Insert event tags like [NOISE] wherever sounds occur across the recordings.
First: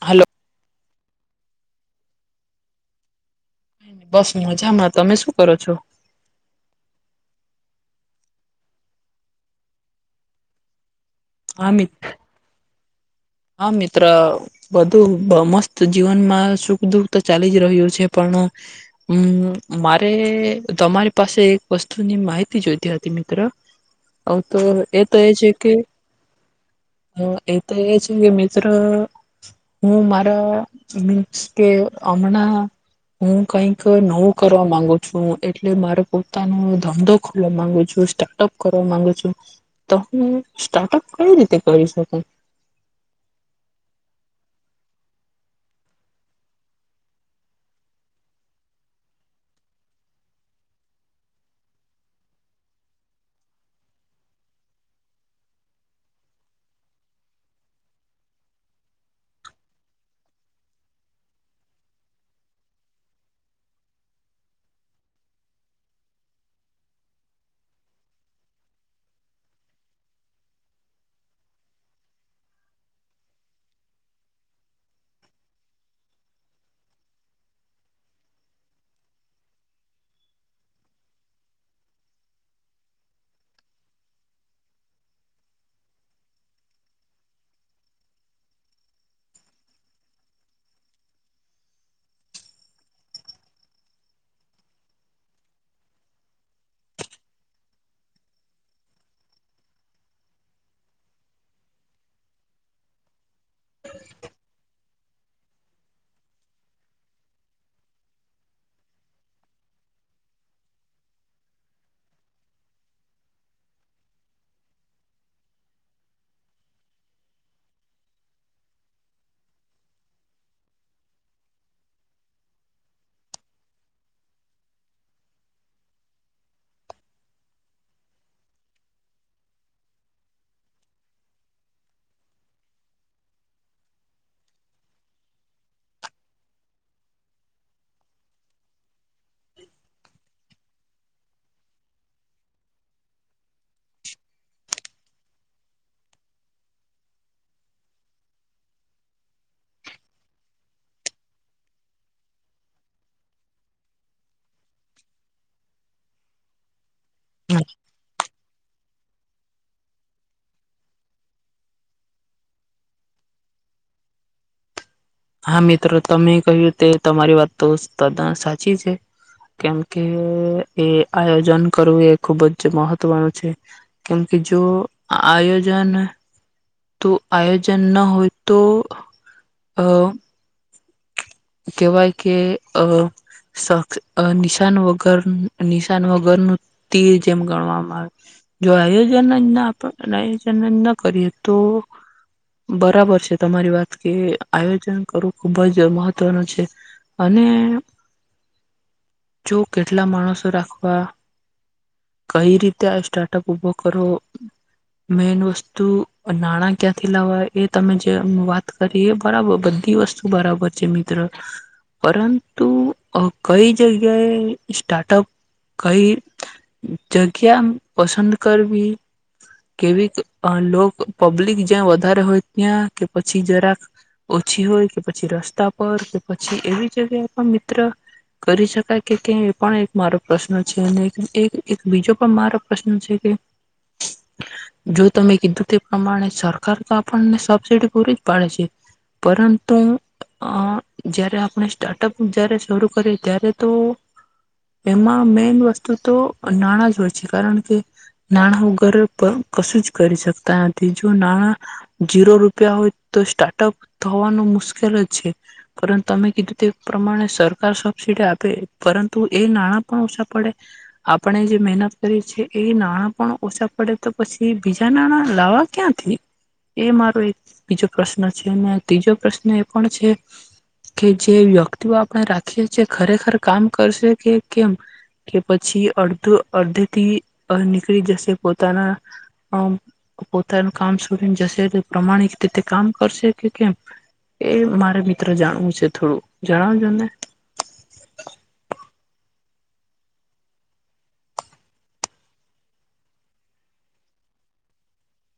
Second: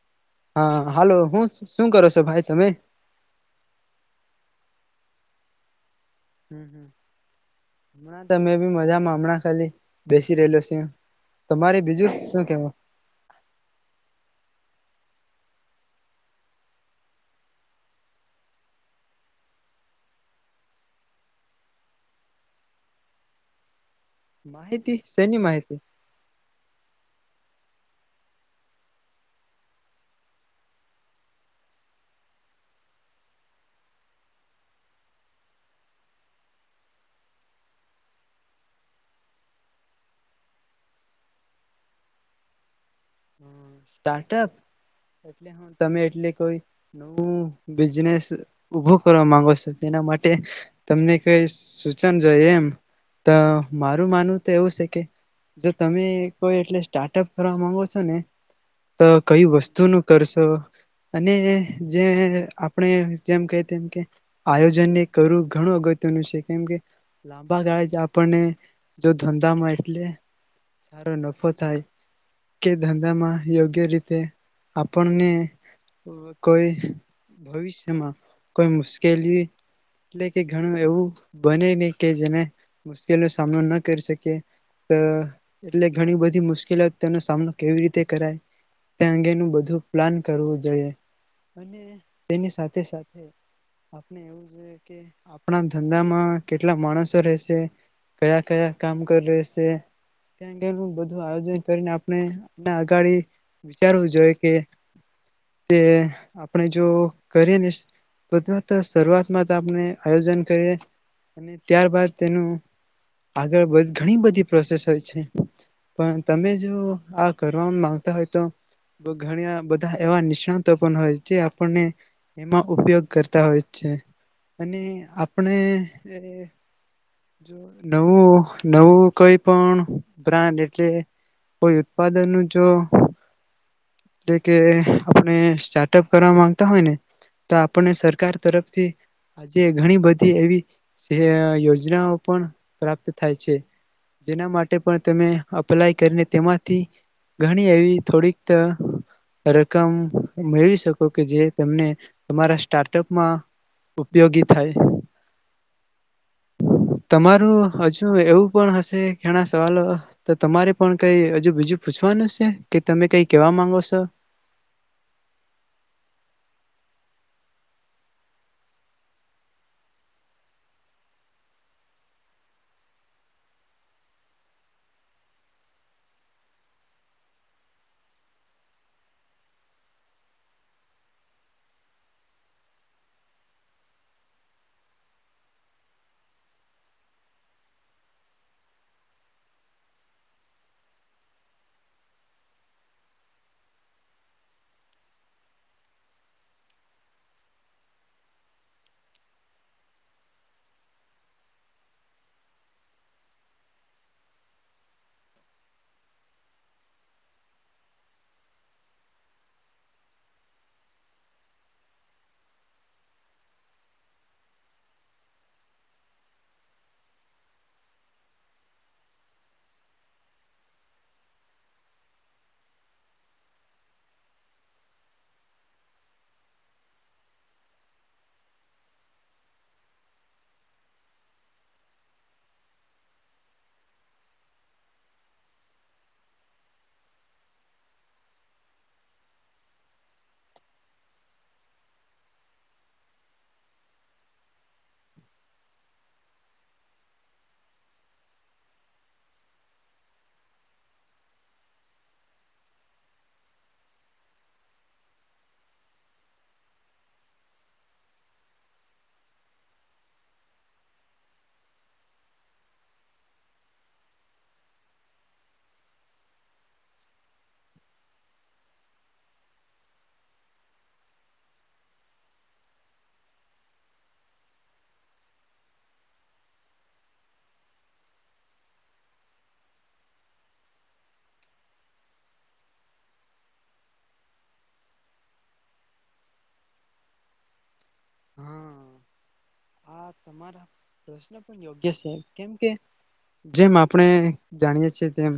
Hello. હા hello. હું શું કરો સો ભાઈ તમે? બસ મજામાં. તમે શું કરો છો? હા તમે બી મજામાં. હમણાં ખાલી બેસી રહેલો સે. હા તમારે મિત બીજું શું કહેવું? હા મિત્ર. બધું મસ્ત જીવનમાં સુખ દુઃખ તો ચાલી જ રહ્યું છે, પણ હમ્મ, મારે તમારી પાસે એક વસ્તુની માહિતી જોઈતી હતી મિત્ર. ઓવ તો માહિતી એ તો એ શેની છે કે માહિતી અહ એ તો એ છે કે મિત્ર હું મારા મ કે હમણાં હું કઈક નવું કરવા માંગુ છું એટલે મારો પોતાનો ધંધો ખોલવા માંગુ છું સ્ટાર્ટઅપ કરવા માંગુ છું, તો હું સ્ટાર્ટઅપ કઈ રીતે કરી શકું? સ્ટાર્ટઅપ એટલે હું તમે એટલે કોઈ નવું બિઝનેસ ઉભું કરવા માંગો છો તેના માટે, તમને કઈ સૂચન જોય એમ, તો મારું માનવું તો એવું છે કે, જો તમે કોઈ એટલે સ્ટાર્ટઅપ કરવા માંગો છો ને. તો કઈ વસ્તુ ન કરશો, અને જે આપણે જેમ કે તેમ, કે આયોજનને કરવું ઘણું અગત્યનું છે કેમ કે, લાંબા ગાળ જ આપણને જો ધંધામાં એટલે સારો નફો થાય કે ધંધામાં યોગ્ય રીતે આપણને કોઈ ભવિષ્યમાં કોઈ મુશ્કેલી એટલે કે ઘણું એવું બને નહીં કે જેને મુશ્કેલીનો સામનો ન કરી શકે, એટલે ઘણી બધી મુશ્કેલીઓ તેનો સામનો કેવી રીતે કરાય. અંગેનું બધું પ્લાન કરવું જોઈએ, અને તેની સાથે સાથે આપણે એવું જોઈએ કે આપણા ધંધામાં કેટલા માણસો રહેશે, કયા કયા કામ કર રહેશે, તે અંગેનું બધું આયોજન કરીને આપણે અગડી વિચારવું જોઈ કે તે આપણે જો કરીએ ને બધાત શરૂઆતમાં આપણે આયોજન કરીએ, અને ત્યારબાદ તેનું આગળ ઘણી બધી પ્રોસેસ હોય છે, પણ તમે જો આ કરવાગ હોય તો, ઘણી બધા એવા નિષ્ણાતો પણ હોય જે આપણને, એમાં ઉપયોગ કરતા હોય છે, અને આપણે જો નવું નવું કોઈ પણ બ્રાન્ડ એટલે કોઈ ઉત્પાદન નું જો એટલે કે આપણે સ્ટાર્ટઅપ કરવા માંગતા હોય ને તો આપણને સરકાર તરફથી. જ ઘણી બધી એવી સ યોજ યોજનાઓ પણ પ્રાપ્ત થાય છે, જેના માટે પણ તમે અપ્લાય કરીને તેમાંથી ઘણી એવી થોડીક રકમ મેળવી શકો કે જે તમને, તમારા સ્ટાર્ટઅપમાં ઉપયોગી થાય. હમ [INAUDIBLE] તમારું હજુ એવું પણ હશે ઘણા સવાલો તો તમારે પણ કઈ હજુ બીજું પૂછવાનું છે કે તમે કઈ કેવા માંગો છો? હા મિત્રો તમે કહ્યું તે તમારી વાત તો તદા સાચી છે, કેમકે એ આયોજન કરવું એ ખુબ જ મહત્વનું છે, કેમકે જો આયોજન તો આયોજન ન હોય તો, અ કેવાય કે અ નિશાન વગર નિશાન વગરનું તીર જેમ ગણવામાં, આવે જો આયોજન જ આયોજન ના કરીએ તો, બરાબર છે તમારી વાત કે આયોજન કરવું ખુબ જ મહત્ અને જો કેટલા માણસો રાખવા, કઈ રીતે આ સ્ટાર્ટઅપ ઉભો કરો, મેન વસ્તુ નાણા ક્યાંથી લાવવા એ તમે જે વાત કરી એ બરાબર બધી વસ્તુ બરાબર છે. પરંતુ કઈ જગ્યાએ સ્ટાર્ટઅપ કઈ જગ્યા પસંદ કરવી, કેવી લોક પબ્લિક જ્યાં વધારે હોય ત્યાં કે પછી જરાક ઓછી હોય કે પછી રસ્તા પણ પછી એવી જગ્યાએ પણ મિત્ર કરી શકાય કે કે એ પણ એક મારો પ્રશ્ન છે અને એક બીજો પણ મારો પ્રશ્ન છે કે જો તમે કીધું તે પ્રમાણે સરકાર પણ આપણને સબસીડી પૂરી જ પાડે છે પરંતુ અ જય્યારે આપણે સ્ટાર્ટઅપ જયારે શરૂ કરીએ ત્યારે તો એમાં મેન વસ્તુ તો નાણાં જ હોય છે કારણ કે નાણાં વગર કશું જ કરી શકતા નથી જો નાણાં જીરો રૂપિયા હોય તો સ્ટાર્ટઅપ થવાનું મુશ્કેલ જ છે. પરંતુ તમે કીધું તે પ્રમાણે સરકાર સબસીિડ આપે પરંતુ એ નાણાં પણ ઓછા પડે આપણે જે મહેનત કરી છીએ નાણાં પણ ઓછા પડે તો પછી બીજા નાણાં લાવવા ક્યાંથી? એ મારો એક બીજો પ્રશ્ન છે અને ત્રીજો પ્રશ્ન એ પણ છે કે જે વ્યક્તિઓ આપણે રાખીએ છીએ ખરેખર કામ કરશે કે કેમ કે પછી અડધો અડધેથી અ નીકળી જશે પોતાના અમ પોતાનું કામ સુધી જશે પ્રમાણિક રીતે કામ કરશે કે કેમ એ મારે મિ ત્ર જાણવું છે થોડું જણાવજોને. હા આ તમારા પ્રશ્ન પણ યોગ્ય છે કેમકે જેમ આપણે જાણીએ છીએ તેમ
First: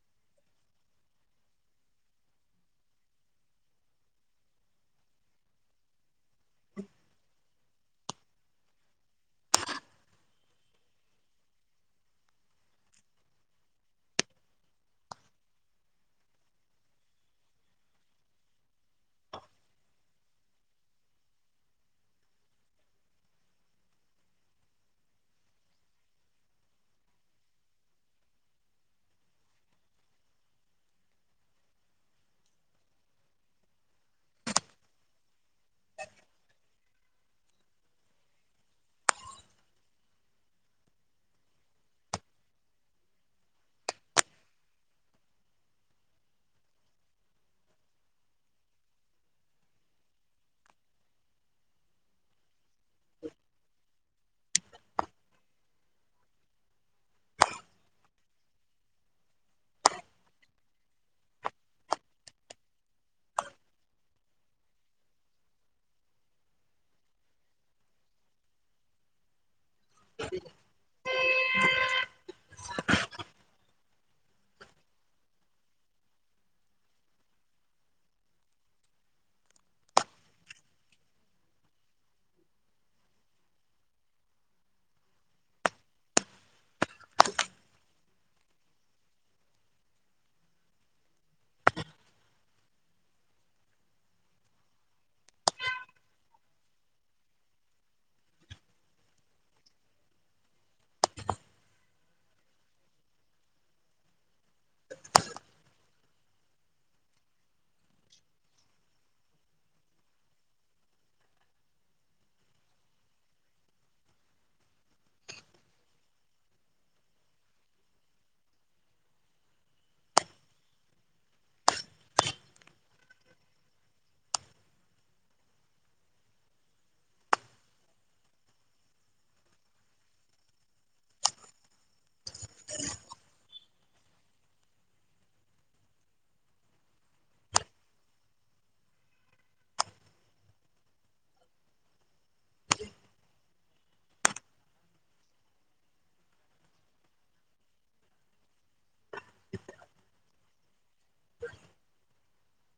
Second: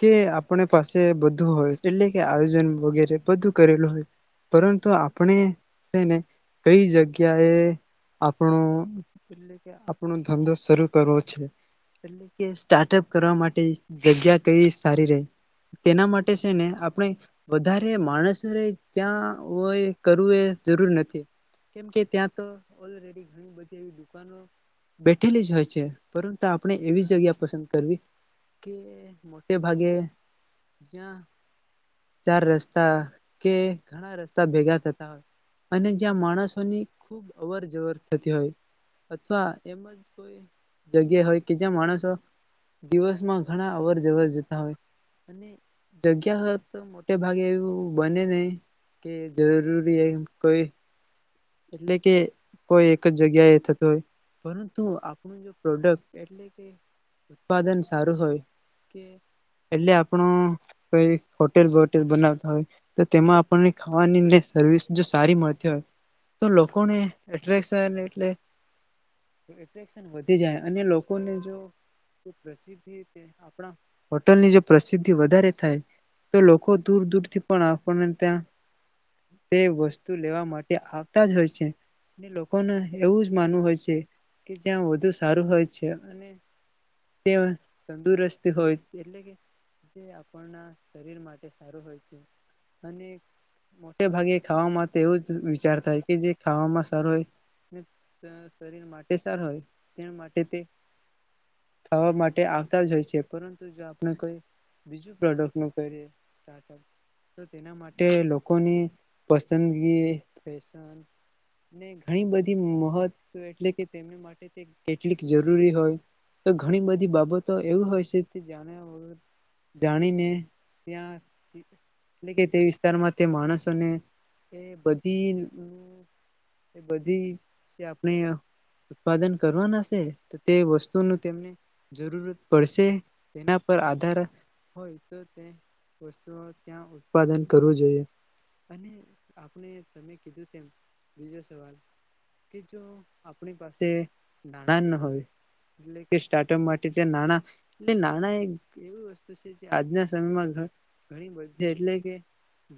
કે આપણે પાસે બધું હોય એટલે કે આયોજન વગેરે બધું કરેલું હોય પરંતુ આપણે શેને કઈ જગ્યાએ આપણો એટલે કે ધંધો શરૂ કરવો છે એટલે કે સ્ટાર્ટઅપ કરવા માટે જગ્યા કઈ સારી રહે તેના માટે શે ને આપણે વધારે માણસ ત્યાં કરવું એ જરૂર નથી કેમકે ત્યાં તો ઓલરેડી ઘણી બધી એવી દુકાનો બેઠેલી જ હોય છે પરંતુ આપણે એવી જગ્યા પસંદ કરવી કે મોટે ભાગે જ્યાં ચાર રસ્તા કે ઘણા રસ્તા ભેગા થતા હોય. અને જ્યાં માણસોની ખૂબ અવર જવર થતી હોય અથવા એમ જ કોઈ જગ્યા હોય કે જ્યાં માણસો દિવસમાં ઘણા અવર જવર જતા હોય અને જગ્યા તો મોટે ભાગે એવું બને નહી કે જરૂરી એમ કોઈ એટલે કે કોઈ એક જ જગ્યાએ થતું હોય પરંતુ આપણું જો પ્રોડક્ટ એટલે કે ઉત્પાદન સારું હોય કે એટલે આપણો કઈ હોટેલ બોટેલ બનાવતા હોય તો તેમાં આપણને ખાવાની ને સર્વિસ જો સારી મળતી હોય તો લોકોને એટ્રેક્શન એટલે એટ્રેક્શન વધી જાય અને લોકોને જો ખૂબ પ્રસિદ્ધિ તો આપણા હોટલ ની જો પ્રસિદ્ધિ વધારે થાય તો લોકો દૂર દૂરથી પણ આપણને ત્યાં તે વસ્તુ લેવા માટે આવતા જ હોય છે. ને લોકોનેએવું જ માનવું હોય છે કે જ્યાં વધુ સારું હોય છે અને તે તંદુરસ્ત હોય એટલે કે જે આપણના શરીર માટે સારું હોય છે અને મોટે ભાગે ખાવામાં એવું જ વિચાર થાય કે જે ખાવામાં સારું હોય શરીર માટે સારું હોય તે માટે તે ખાવા માટે આવતા જ હોય છે પરંતુ જો આપણે કોઈ બીજું પ્રોડક્ટ નું કરીએ સ્ટાર્ટઅપ તો તેના માટે લોકોની પસંદગી, ફેશન ઘણી બધી મહત્વ એટલે કે તેમને માટે કેટલીક જરૂરી હોય તો ઘણી બધી બાબતો એવી હોય છે તે જાણ્યા વગર જાણીને ત્યાં એટલે કે તે વિસ્તારમાં તે માણસોને એ બધી બધી જે આપણે ઉત્પાદન કરવાના શે તો તે વસ્તુનું તેમને જરૂરત પડશે તેના પર આધાર હોય તો તે વસ્તુ ત્યાં ઉત્પાદન કરવું જોઈએ અને આપને તમે કીધું તેમ બીજો સવાલ કે જો આપણી પાસે નાણાં ન હોય એટલે કે સ્ટાર્ટઅપ માટે નાણાં એટ નાણાં એક એવી વસ્તુ છે આજના સમયમાં ઘણી બધી એટલે કે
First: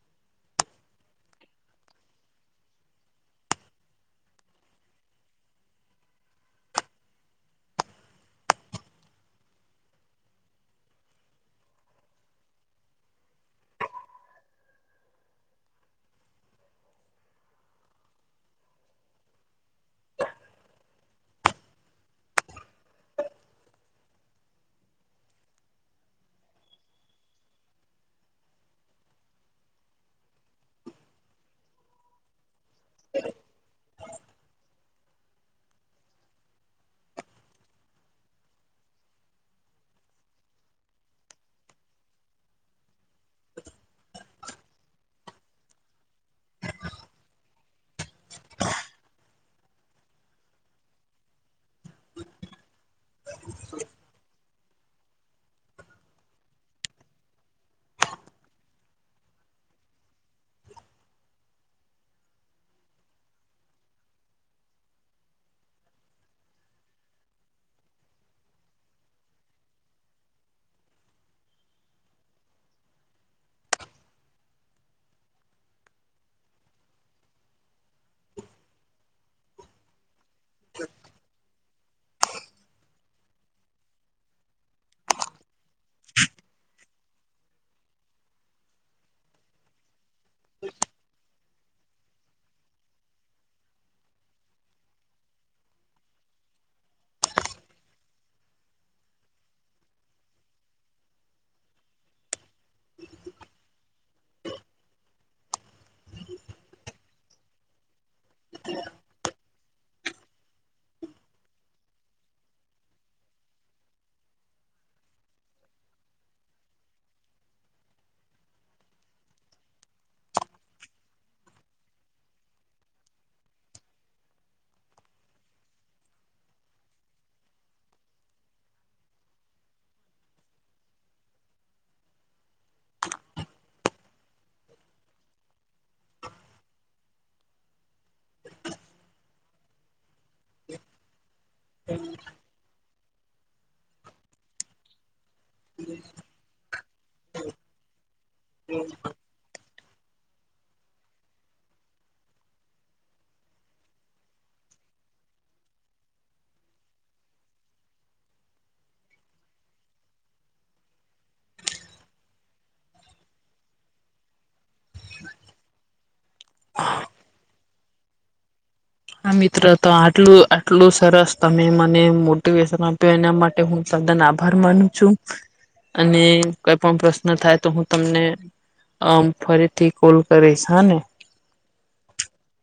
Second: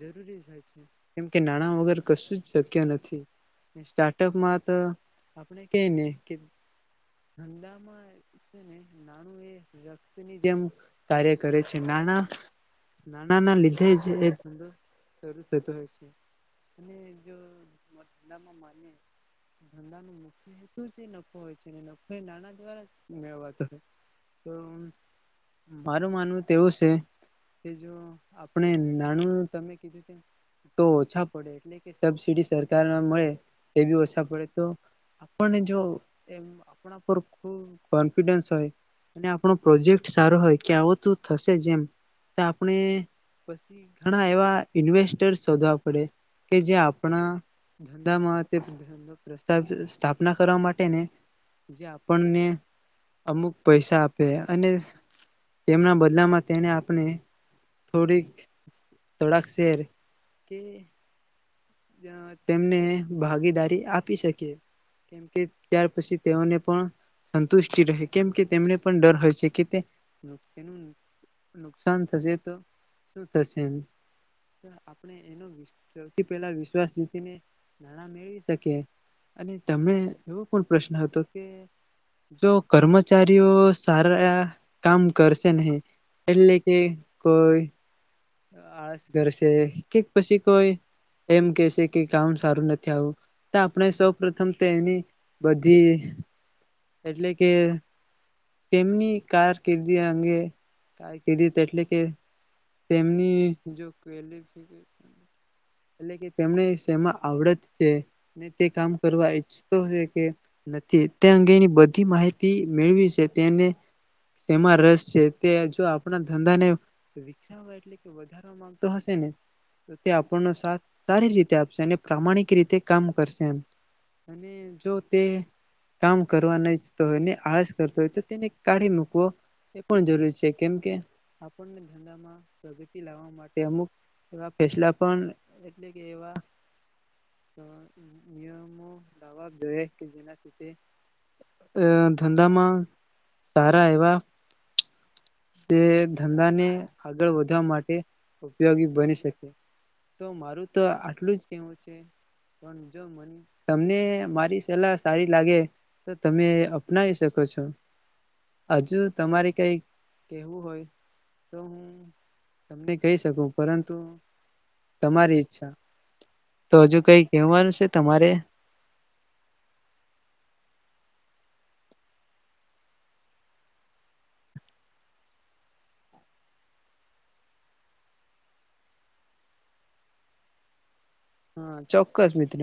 જરૂરી જહોય છે કેમ કે નાણાં વગર કશું જ શક્ય નથી. ને સ્ટાર્ટઅપમાં તો આપણે કેયને કે ધંધામાં છે નાણું એ વ્યક્તની જેમ કાર્ય કરે છે નાણાં નાણાંના લીધે જ એ ધંધો શરૂ થતો હોય છે અને જો [UNINTELLIGIBLE] મળે એવી વ પડે તો આપણને જો એમ આપણા પર ખૂબ કોન્ફિડન્સ હોય અને આપણો પ્રોજેક્ટ સારો હોય કે આવું તો થશે જ એમ તો આપણે પછી ઘણા એવા ઇન્વેસ્ટર્સ શોધવા પડે કે જે આપણા ધંધામાં તે ધંધો પ્રસ્ સ્થાપના કરવા માટે ને જે આપણને અમુક પૈસા આપે. અને તેમના બદલામાં તેને આપણે થોડીક તડાક શેર કે તેમને ભાગીદારી આપી શકીએ કેમ કે ત્યાર પછી તેઓને પણ સંતુષ્ટિ રહે કેમ કે તેમને પણ ડર હોય છે તેનું નુકસાન થશે તો શું થશે આપણે એ સૌથી પહેલા શ્વાસ જીતીને નાણાં મેળવી શકીએ અને તમે એવો પણ પ્રશ્ન હતો કે જો કર્મચારીઓ સારા કામ કરશે નહીં એટલે કે કોઈ આળસ ઘરશે કે પછી કોઈ એમ કેહશે કે કામ સારું નથી આવું તો આપણે સૌ પ્રથમ તો એની બધી એટલે કે તેમની કારકિર્દી અંગે કારકિર્દી ત એટલે કે તેમની જો એટલે કે તેમને શેમાં આવડત છે? ને તે કામ કરવા ઈચ્ હોય કે નથી તે અંગેની બધી માહિતી મેળવી છે તેને તેમાં રસ છે તે જો આપણા ધંધાને વિકસાવવા એટલે કે વધારવા માંગતો હશે ને તો તે આપણનો સાથ સારી રીતે આપશે અને પ્રામાણિક રીતે કામ કરશે એમ અને જો તે કામ કરવા ન ઈચ્છતો હોય ને આળસ કરતો હોય તો તેને કાઢી મૂકવો એ પણ જરૂરી છે કેમકે આપણને ધંધામાં પ્રગતિ લાવવા માટે અમુક એવા ફેસલા પણ એટલે કે એવા [INAUDIBLE] જવા દઈએ કે તેના લીધે અ ધંધામાં સારા એવા તે ધંધાને આગળ વધવા માટે ઉપયોગી બની શકે. તો મારું તો આટલું જ કેવું છે પણ જો મ તમને મારી સલાહ સારી લાગે તો તમે અપનાવી શકો છો. હજુ તમારે કઈ કહેવું હોય તો હું તમને કહી શકું પરંતુ તમારી ઈચ્છા. તો હજુ કઈ કહેવાનું છે તમારે? હા, મિત્ર તો આટલું આટલું સરસ તમે મને મોટિવેશન આપ્યો એના માટે હું તદન આભાર માનું છું અને કઈ પણ પ્રશ્ન થાય તો હું તમને અ ફરીથી કોલ કરીશ. હઅને? હા, ચોક્કસ મિત્ર.